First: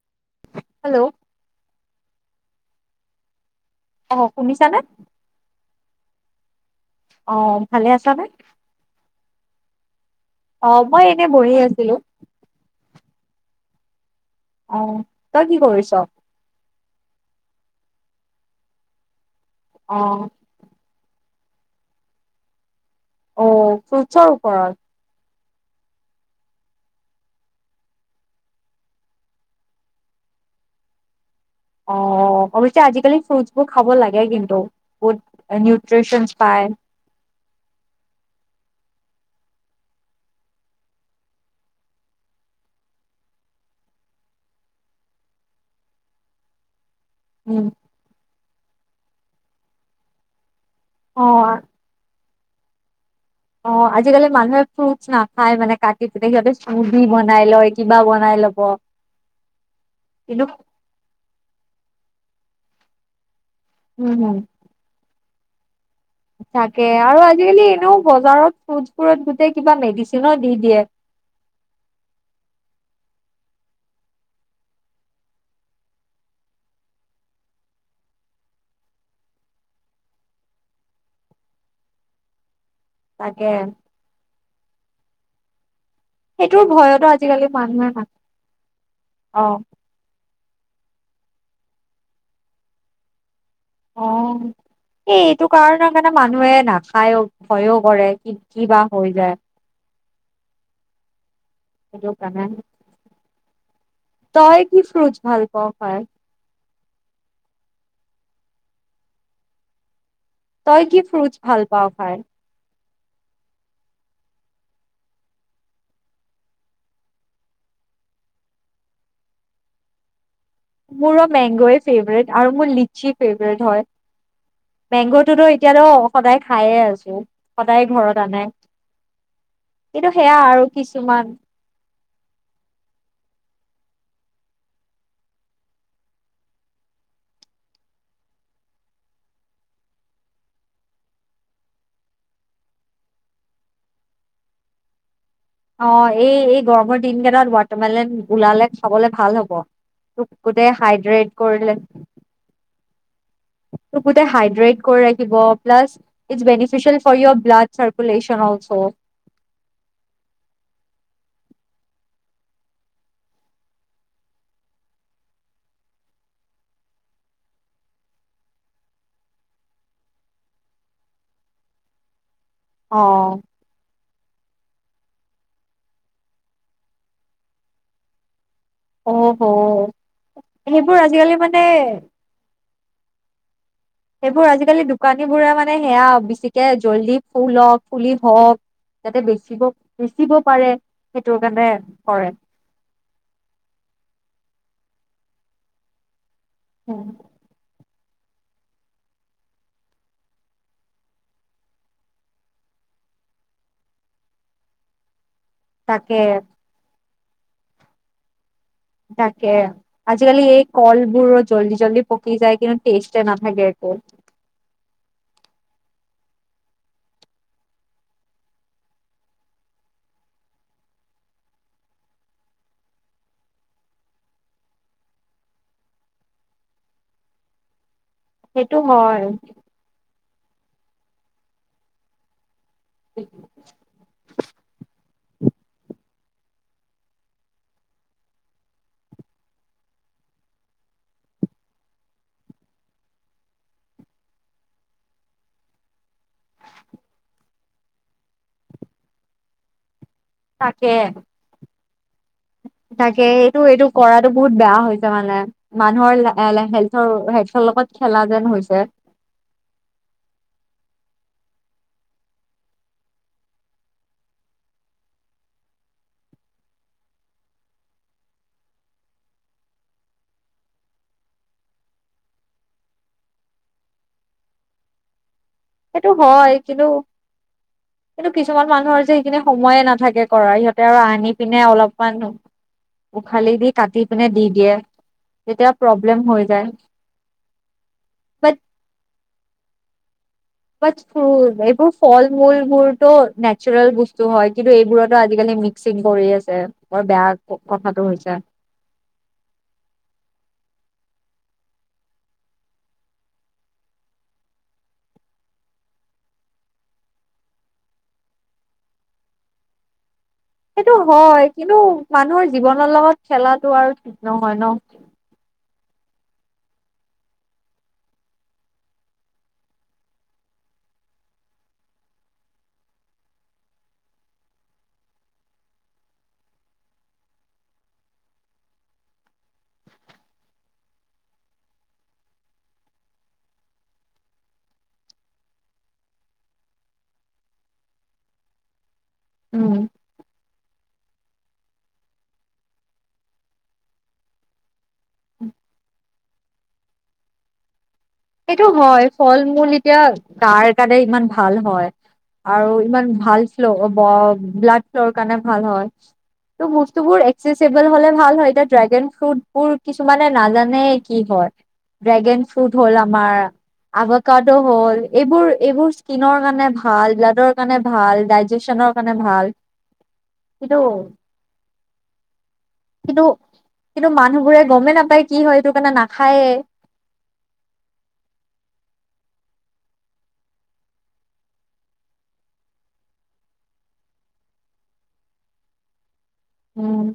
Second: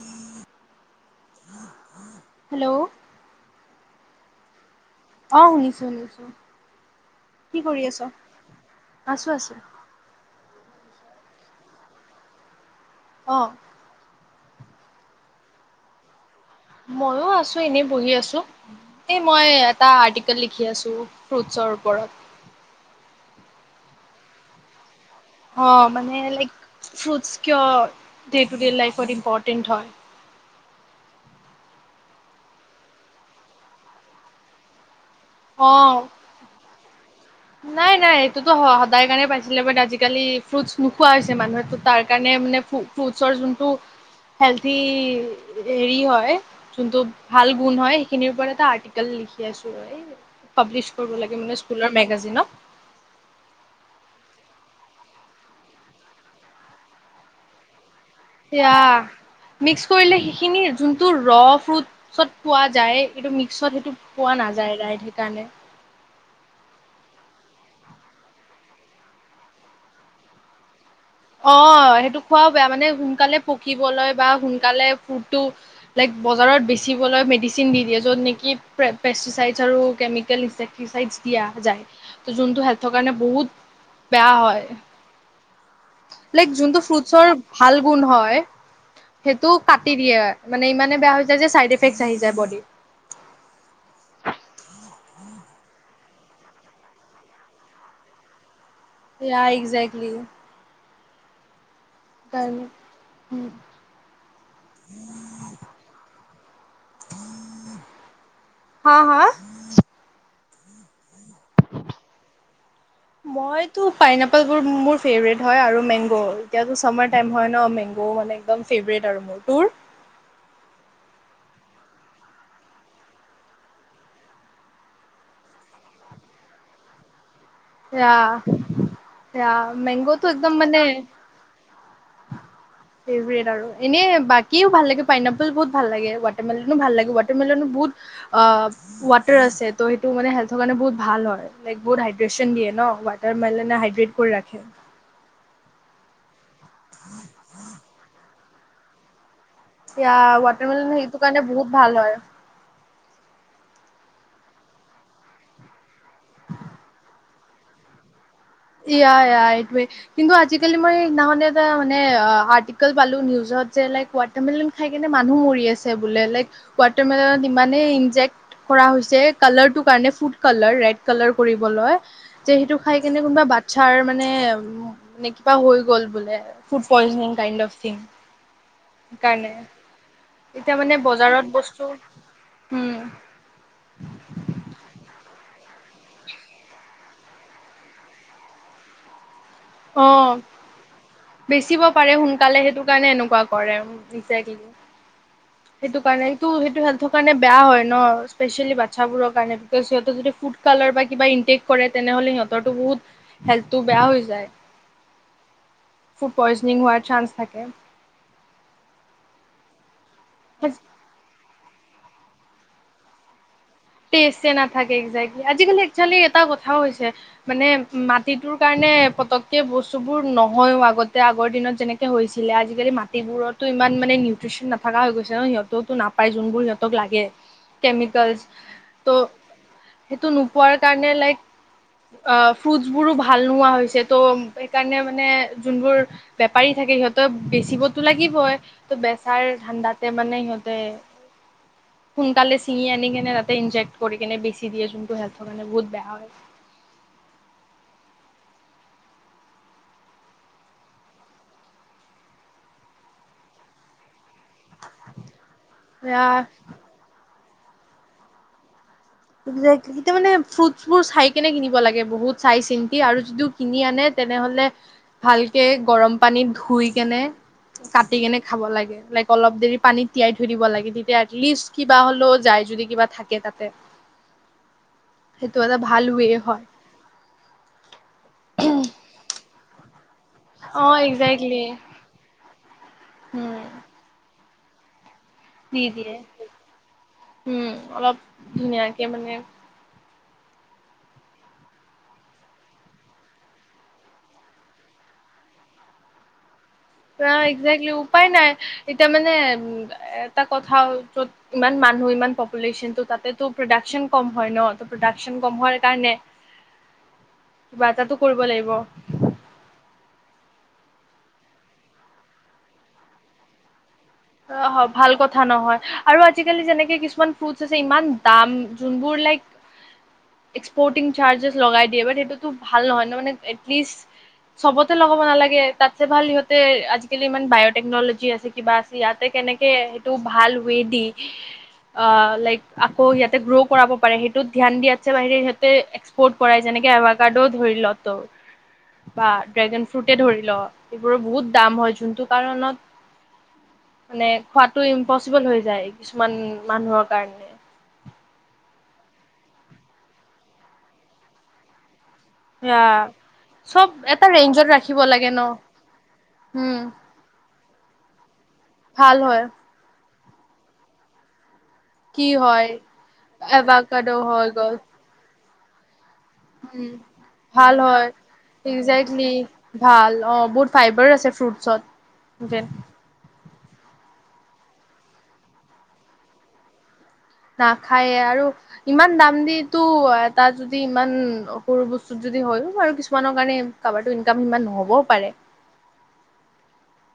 হয়। Hello hello অ শুনিছা নে? অ শুনিছো শুনিছো। অ ভালে আছা নে। আছোঁ আছোঁ। অ মই এনে বহি আছিলো। অহ অ তই কি কৰিছ। মইও আছো এনেই বহি আছো এ। মই এটা অ আৰ্টিকেল লিখি আছো। ফ্ৰুটছৰ ওপৰত? অ ফ্ৰুটছৰ ওপৰত। অ মানে লাইক ফ্ৰুটচ কিয় ডে টু ডে লাইফত ইম্পৰ্টেণ্ট হয়। অ অৱশ্যে আজিকালি ফ্ৰুটচ বোৰ খাব লাগে কিন্তু। ফ অ নউট্ৰিচন পাই। নাই নাই এইটোতো সদায় কাৰণে পাইছিলে বাট আজিকালি ফ্ৰুটছ নোখোৱা হৈছে মানুহটো তাৰ কাৰণে মানে ফ্ৰুটছৰ যোনটো হেল্থি হেৰি হয় যোনটো। ভাল উম গুণ হয় সেইখিনিৰ ওপৰত এটা আৰ্টিকেল লিখি আছো এই পাব্লিছ কৰিব অ লাগে মানে স্কুলৰ মেগাজিন দিনত অ আজিকালি মানুহে ফ্ৰুটচ নাখায় মানে কাটি পুট সিচে চুজ বনাই লয় কিবা বনাই ল'ব সেয়া মিক্স কৰিলে কিন্তু সেইখিনি যোনটো ৰ ফ্ৰুটত পোৱা যায় এইটো ম পিছত সেইটো উম হম পোৱা নাযায় ৰাইটো তানে তাকে আৰু আজিকালি এনেও বজাৰত ফ্ৰুজ ফোৰত গোটেই কিবা মেডিচিনো দি দিয়ে অ সেইটো খোৱাও বেয়া মানে সোনকালে পকিবলৈ বা সোনকালে ফুড বজাৰত বেচিবলৈ মেডিচিন দি দিয়ে যত নেকি‌ পেচেচাইজ আৰু কেমিকেল পেচেচাইজ দিয়া যায় থ কাৰণে তাকে বহুত বেয়া হয় লাইক সেইটোৰ যোনটো ভয়তো ফ্ৰুটচৰ আজিকালি ভাল মানুহে গুণ নাখায় হয় অ সেইটো কাটি দিয়ে মানে ইমানে বেয়া হৈ যায় যে চাইড এফেক্ট আহি যায় বডী আহ এটো কাৰণ কিছুমান মানুহে নাখায়ও ভয়ও কৰে কিন্তু কি বা হৈ যায় শ তই কি ফ্ৰুটছ ভাল পাওঁ খাই হা হা তই কি ফ্ৰুটছ ভাল পাওঁ খাই মইতো পাইনপল মোৰ ফেবেৰেট হয় আৰু মেংগ এতিয়াতো চামাৰ টাইম‌ হয় ন মেগটো একদম ফেবেৰেট আৰু তোৰ মোৰো মেংগয় ফেভৰেট আৰু মোৰ লিচি ফেভট হয় মেংগটোতো এতিয়াতো সদায় খায়ে আছো সদায় এ ঘৰত আনে। এ কিন্তু মেংগোটো সেয়া একদম আৰু মানে কিছুমান ফেভট আৰু এনে বাকীও ভাল লাগে পাইনপল বহুত ভাল লাগে ৱাটাৰমেলনো ভাল লাগে ৱাটাৰমেলনো বহুত ৱাটাৰ আছে ত' সেইটো মানে হেল্থৰ কাৰণে বহুত ভাল হয় লাই বহুত হাইড্ৰেচ দে ন ৱাৰ মেল হাইড্ৰেট কৰি ৰাখে অ এই এই গৰমৰ দিন কেইটাত ৱাটাৰমেলন ওলালে খাবলে ভাল হ'ব এতিয়া তোক গোটেই ৱাটাৰমেলন সেইটো হাইড্ৰেট কাৰণে কৰিলে বহুত ভাল হয় তোক গোটেই হাইড্ৰেট কৰি ৰাখিব plus it's beneficial for your blood circulation yeah, ইয়া, এইটোয়ে কিন্তু আজিকালি মই সেইদিনাখনে এটা মানে আৰ্টিকেল পালো নিউজত যে লাইক ৱাটাৰ মেলন খাই কিনে মানুহ মৰি আছে বোলে লাইক ৱাটাৰমেলনত ইমানেই ইনজেক্ট কৰা হৈছে কালাৰটো কাৰণে ফুড কালাৰ ৰেড কালাৰ কৰিবলৈ। যে সেইটো অ খাই কেনে কোনোবা তাৰ মানে নে কিবা হৈ গ'ল বোলে ফুড পইজনিং কাইন্দ অফ স্টিং। অহ সহ এতিয়া মানে সেইবোৰ আজিকালি বজাৰত মানে- বস্তু উম। সেইবোৰ আজিকালি দোকানী বোৰে মান মানে সেয়া বেছিকে জল্ডি ফুলক পুলি হওক যাতে বেছি। অ, কাৰণে বেচিব পাৰে কৰে সোনকালে সেইটো কাৰণে এনেকুৱা কৰে ইকজেকলি। সেইটো কাৰণেই। টো সেইটো হেল্থৰ কাৰণে বেয়া হয় ন। স্পেচিয়েলি বাচ্ছাবোৰৰ কাৰণে বিকজ সিহঁতেৰ যদি ফুড কালাৰ বা কিবা ইনটেক কৰে, তেনেহ'লে সিহঁতৰতো বহুত হেল্থটো বেয়া হৈ যায়। তাকে ফুড পইজিনিং হোৱাৰ চান্স। থাকে। তাকে। আজি কালি এই কলবোৰ জলদি- জল্দি পকি যায়, কিন্তু টেষ্টে নাথাকে। একো টেষ্টেচে নাথাকে একজেক্ট। আজিকালি একচুৱেলি এটা কথাও হৈছে মানে মাটিটোৰ কাৰণে পতককে বস্তু বোৰ নহয়ও আগতে আগৰ দিনত যেনেকে হৈছিলে, আজিকালি মাটিবোৰতো ইমান মানে নিউট্ৰিচন নাথাকা হৈ গৈছে ন সিহঁতে ওটো নাপায় যোনবোৰ সিহঁতক লাগে কেমিকেল। সেইটো হয়। সেইটো নোপোৱাৰ কাৰণে লাইক, অ ফ্ৰুটছবোৰো ভাল নোহোৱা হৈছে ত' সেইকাৰণে মানে যোনবোৰ বেপাৰী থাকে সিহঁতৰ বেচিবতো লাগিবই, ত বেচাৰ ধাণ্ডাতে মানে সিহঁতে সোনকালে ছিঙি আনি কেনে ৰাতি- এটা ইনজেক্ট কৰি কেনে বেছি দিয়ে যোনটো হেল্থৰ কাৰণে বহুত বেয়া হয়। তাকে, তাকে এইটো এইটো কৰা। বহুত বেয়া হৈছে মানে মানুহৰ হেল্থৰ হেল্থ। লগত খেলা যেন হৈছে। একজেক্টলি মানে ফ্ৰুটছবোৰ চাই কেনে কিনিব লাগে বহুত চাই চিন্তি আৰু যদিও কিনি আনে তেনেহ'লে ভালকে গৰম পানীত ধুই কেনে কাটি কেনে খাব লাগে, লাইক অলপ দেৰি পানীত তিয়াই থৈ দিব লাগে তেতিয়া এটলিষ্ট কিবা হ'লেও যায় যদি কিবা থাকে তাতে। সেইটো এটা ভাল সেইটো ৱে হয় কিন্তু, কিন্তু কিছুমান মানুহৰ যে সেইখিনি সময়ে নাথাকে। কৰে সিহঁতে অঁ আৰু আনি পিনে একজেক্টলি। অলপমান উখালি উম দি কাটি পিনে দি- দিয়ে। তেতিয়া দি দিয়ে প্ৰব্লেম হৈ যায় উম অলপ বাট ধুনীয়াকে মানে। বাট ফু এইবোৰ ফল মূলবোৰতো নেচাৰেল বস্তু হয় কিন্তু এইবোৰতো আজিকালি মিক্সিং কৰি আছে। বৰ অ বেয়া একজেক্টলি কথাটো উপায় হৈছে নাই এতিয়া মানে এ এটা কথা হ'ল। ত'ত ইমান মানুহ ইমান পপুলেশ্বনটো তাতে প্ৰডাকচন কম হয় ন ত প্ৰডাকচন কম হোৱাৰ কাৰণে কিবা এটাটো কৰিব লাগিব। সেইটো হয় কিন্তু মানুহৰ জীৱনৰ লগত খেলাটো আৰু নহয় ন অ ভাল কথা নহয় আৰু আজিকালি যেনেকে কিছুমান ফ্ৰুট আছে, ইমান দাম যোনবোৰ লাইক এক্সপৰ্টিং চাৰ্জছ লগাই দিয়ে সেইটোতো ভাল নহয় ন, এটলিষ্ট চবতে লগাব নালাগে, তাত ভাল সিহঁতে আজিকালি ইমান বায়টেকনলজি আছে কিবা, আছে ইয়াতে কেনেকে সেইটো ভাল ৱে দি অ লাইক আকৌ ইয়াতে গ্ৰ' কৰাব পাৰে, সেইটোত ধ্যান দিয়াতছে বাহিৰে সিহঁতে এক্সপৰ্ট কৰাই যেনেকে এভাৰ কাৰ্ডও ধৰি ল ত বা উম ড্ৰেগন ফ্ৰুটে ধৰি ল এইবোৰৰ বহুত দাম হয়, যোনটো কাৰণত মানে খোৱাটো ইমপচিবল হৈ যায়, কিছুমান মানুহৰ কাৰণে সেইটো হয়, ফল মূল এতিয়া গাৰ কাৰনে ইমান ভাল হয়। আৰু এয়া ইমান ভাল ফ্ল', চব এটা ৰেঞ্জত ব্লাড ৰাখিব ফ্ল'ৰ লাগে কাৰণে ন ভাল হয় ত উম বস্তুবোৰ, চেছিবোল হলে ভাল হয়। [unintelligible] এই ড্ৰেগন ভাল হয় ফ্ৰুটবোৰ কিছু মানে নাজানে কি হয় কি ড্ৰেগন হয় ফ্ৰুট হল এভাকাডো হৈ আভাকডো গ'ল হ'ল এই এইবোৰ -এইবোৰ স্কিনৰ কাৰণে উম ভাল, ব্লাডৰ কাৰণে ভাল, ডাইজেচনৰ কাৰণে একজেক্টলি ভাল, ভাল অ বহুত কিন্তু, ফাইবাৰ আছে ফ্ৰুটছত যেন কিন্তু কিন্তু মানুহবোৰে গমেই নাপায়, কি হয় এইটো কাৰণে নাখায়েই। নাখায়ে, আৰু ইমান দাম দি তো এটা যদি ইমান সৰু বস্তুত যদি হয়ও আৰু কিছুমানৰ কাৰণে কাবাৰ তো ইনকাম সিমান নহ'বও পাৰে। উম,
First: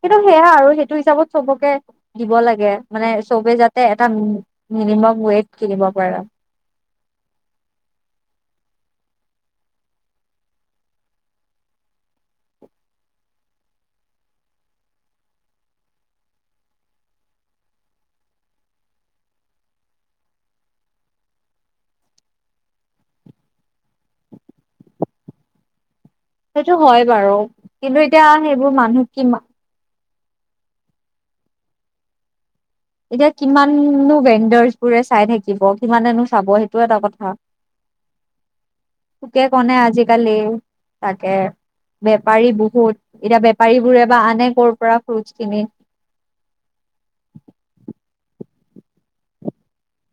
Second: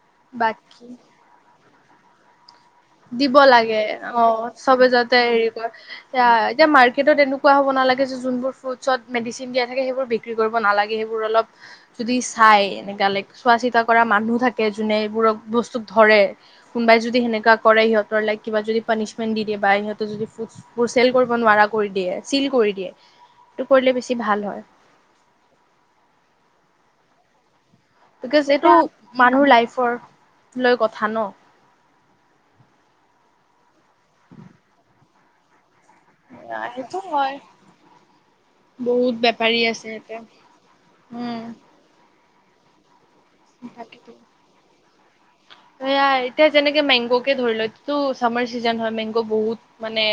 কিন্তু সেয়া আৰু বাকী সেইটো হিচাপত চবকে দিব লাগে। মানে দিব চবে লাগে যাতে এটা অ চবে মিনিমাম যাতে, ৱেইট হেৰি কৰে কিনিব পাৰা এতিয়া মাৰ্কেটত এনেকুৱা হ'ব নালাগে, যে যোনবোৰ ফ্ৰুট চত মেডিচিন দিয়া থাকে, সেইবোৰ বিক্ৰী কৰিব নালাগে, সেইবোৰ অলপ যি চাই এনেকুৱা লাইক চোৱা চিতা কৰা মানুহ থাকে, যোনে এইবোৰক বস্তুক ধৰে কোনোবাই যদি সেনেকুৱা কৰে সিহঁতৰ লাইক কিবা যদি পানিচমেন্ট দি দিয়ে বা সিহঁতে যদি ফ্ৰুট বোৰ চেল কৰিব নোৱাৰা কৰি দিয়ে, চিল কৰি দিয়ে, হেতু কৰিলে বেছি ভাল হয়। সেইটো হয় বাৰু কিন্তু এতিয়া বিকছ, সেইবোৰ এইটো মানুহ কিমা মানুহৰ লাইফৰ লৈ কথা ন এতিয়া, কিমাননো ভেণ্ডাৰছ বোৰে চাই থাকিব। কিমানেনো চাব সেইটো এটা কথা, বহুত চুকে- বেপাৰী কুণে আছে ইয়াতে আজিকালি তাকে উম বেপাৰী বহুত, এতিয়া, বেপাৰী বোৰে বা আনে কৰ' পৰা? ফ্ৰুটছ সেয়াই, এতিয়া যেনেকে মেংগ কে ধৰি লৈ ত চামাৰ চিজন হয়, মেংগ' বহুত মানে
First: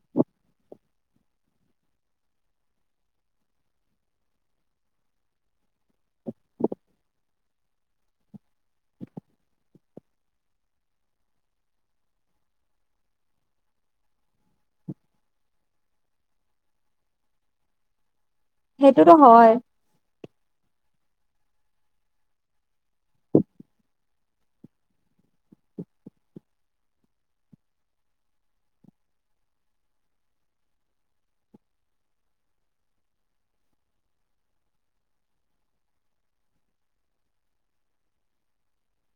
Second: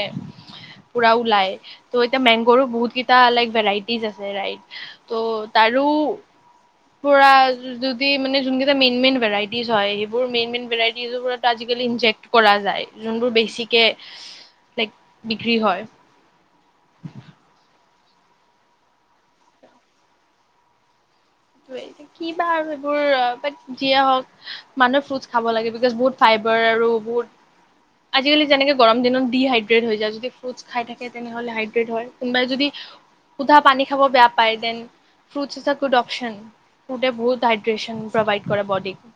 পুৰা ওলাই, ত' এতিয়া মেংগৰো বহুত কেইটা লাইক ভেৰাইটিজ আছে ৰাইট, ত' তাৰো পুৰা যদি মানে, যোন কেইটা মেইন, মেইন ভেৰাইটিজ হয়, মেইন, মেইন ভেৰাইটিজ বোৰত আজিকালি ইনজেক্ট কৰা যায়, যোনবোৰ বেছিকে লাইক বিক্ৰী হয়। [unintelligible] সেইটোতো হয়। সেইটোয়ে, এতিয়া কিবা আৰু এইবোৰে যিয়ে হক মানুহে ফ্ৰুট খাব লাগে, বিকজ বহু ফাইবাৰ আৰু বহুত, আজিকালি যেনেকে গৰম দিনত ডিহাইড্ৰট হৈ যায়, যদি ফুটচ খাই থাকে, তেনেহলে হাইডেট হয়, কোনবাই যদি সুধা পানী খাব বেয়া পায় দেন ফুচট ফুদে হাইড্ৰেচন প্ৰভাইড কৰে বডিত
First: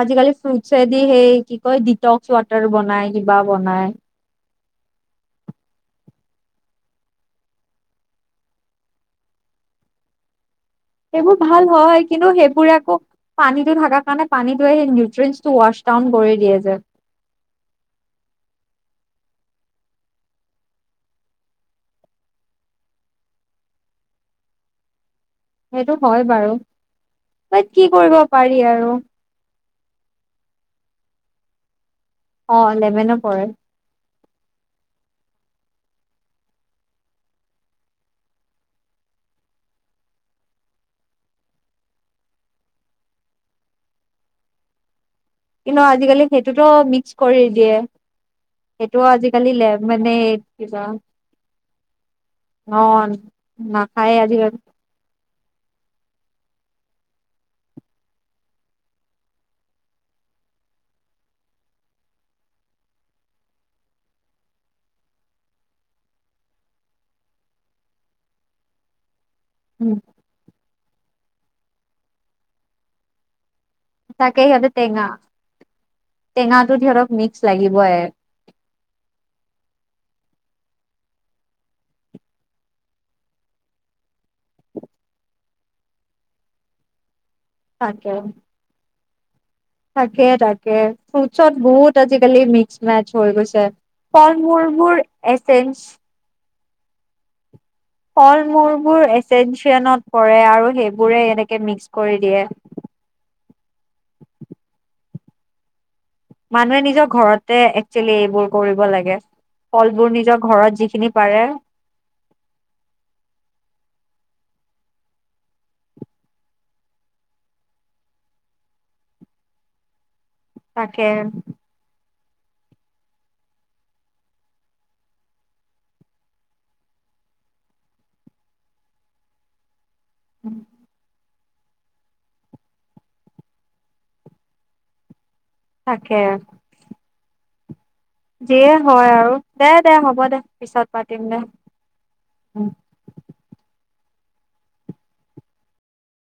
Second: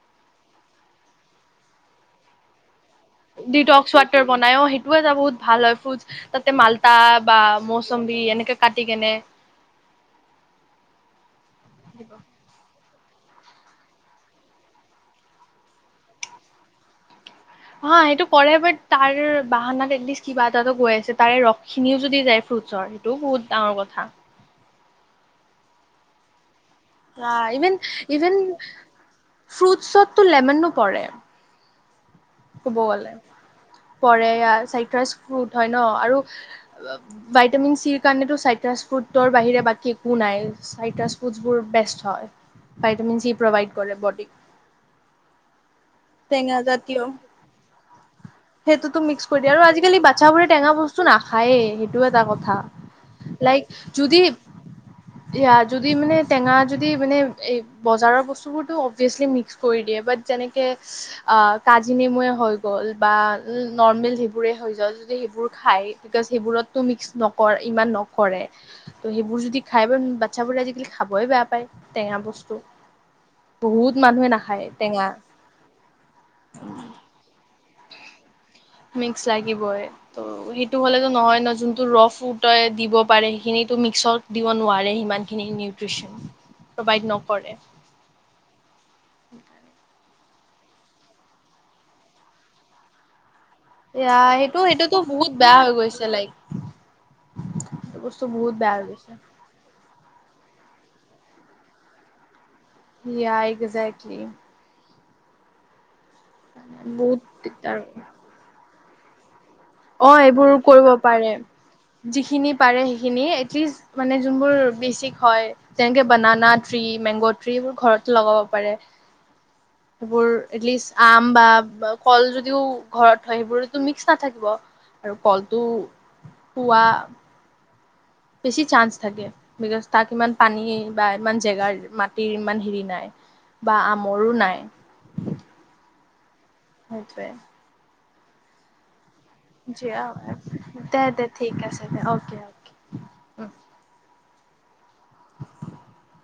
আজিকালি ফ্ৰুটছদি হেই কি কয়, ডিটকস ৱাটাৰ বনাই। কিবা বনাই ডিটকছ ওৱাটাৰ বনাই ও সেই টোযে বহুত ভাল হয় ফ্ৰুজ তাতে মালতা বা মৌচম্বী এনেকে কাটি কেনে। সেইবোৰ ভাল হয় কিন্তু সেইবোৰে আকৌ পানীটো থাকাৰ কাৰণে পানীটোৱে সেই নিউট্ৰটো ৱাছ ডাউন কৰি দিয়ে যে। অ সেইটো কৰে বাট, তাৰ বাহানাত এটলিষ্ট কিবা এটা গৈ আছে তাৰে ৰসখিনিও যদি যায় ফ্ৰুটছৰ সেইটোও বহুত ডাঙৰ কথা। সেইটো হয় বাৰু আহ বাট ইভন কি কৰিব ইভেন পাৰি আৰু ফ্ৰুটছত তো লেমেনো পৰে অ ক'ব গ'লে লেভেনো পৰে পৰে চাইট্ৰাছ ফ্ৰুট হয় ন আৰু ভাইটামিন চিৰ কাৰণো চাইট্ৰাছ ফ্ৰুটৰ বাহিৰে বাকী একো নাই চাইট্ৰাছ ফ্ৰুটছবোৰ বেষ্ট হয় ভাইটামিন চি প্ৰভাইড কৰে বডিক। কিন্তু আজিকালি টেঙা সেইটোতো জাতীয় মিক্স কৰি দিয়ে সেইটো সেইটোতো মিক্স কৰি আজিকালি দিয়ে আৰু আজিকালি মানে বাচ্ছাবোৰে টেঙা কিবা বস্তু নাখায়েই সেইটো এটা কথা ন নাখায় আজিকালি য়া যদি মানে টেঙা যদি মানে এই বজাৰৰ বস্তুবোৰতো অভিয়াচলি মিক্স কৰি দিয়ে বাট যেনেকে। কাজি নেমুৱে হৈ গ'ল বা নৰ্মেল সেইবোৰে হৈ গল যদি সেইবোৰ খাই বিকোজ সেইবোৰতো মিক্স নক ইমান নকৰে ত। সেই বোৰ যদি খাই বাচ্ছাবোৰে আজিকালি খা বই বেয়া পায় টেঙা বস্তু। বহুত মানুহে নাখায় টেঙা। টেঙাটো সিহতক মিস্ক লাগে। লাগিবই মিস্ক লাগিবই ত সেইটো হলে নহয় যোনটো ৰ ফুট দিব পাৰে সেইখিন মিক্সত দিব নোৱাৰে সমান খিনি নিওট্ৰিচন। তাকে [unintelligible] তাকে তাকে ফুটছত বহুত আজিকালি মিক্স মেচ হৈ গৈছে। এয়া ফল সেইটো মূলবোৰ সেইটোতো বহুত বেয়া হৈ এচেঞ্চ গৈছে লাইক এইটো বস্তু ফল বহুত বেয়া হৈ গৈছে। মূৰবোৰ এচচিয়নত পৰে আৰু সেই বোৰে এনেকে মিক্স কৰি দিয়ে। য়া একগ্জেক্টলি। মানুহে নিজৰ বহুত ঘৰতে দিগদাৰ। একচুৱেলি এইবোৰ কৰিব লাগে। গে অ এইবোৰ কৰিব পাৰে যিখিনি পাৰে সেইখিনি এটলিষ্ট মানে যোনবোৰ। বেছিক হয় যেনেকে বনানা ট্ৰি, মেংগো ট্ৰি এইবোৰ ঘৰত লগাব পাৰে। এইবোৰ এলিষ্ট তাকে আম বা ফল যদিও ঘৰত হয় সেইবোৰতো মিক্স নাথাকিব। আৰু কলটো পোৱা। বেছি চান্স থাকে। তাক ইমান পানী বা ইমান জেগাৰ, মাটিৰ ইমান হেৰি নাই বা আমৰো নাই। তাকে সেইটোৱে যিয়ে হয় আৰু দে দে হ'ব দে পিছত দে পাতিম দে ঠিক আছে দে অকে অকে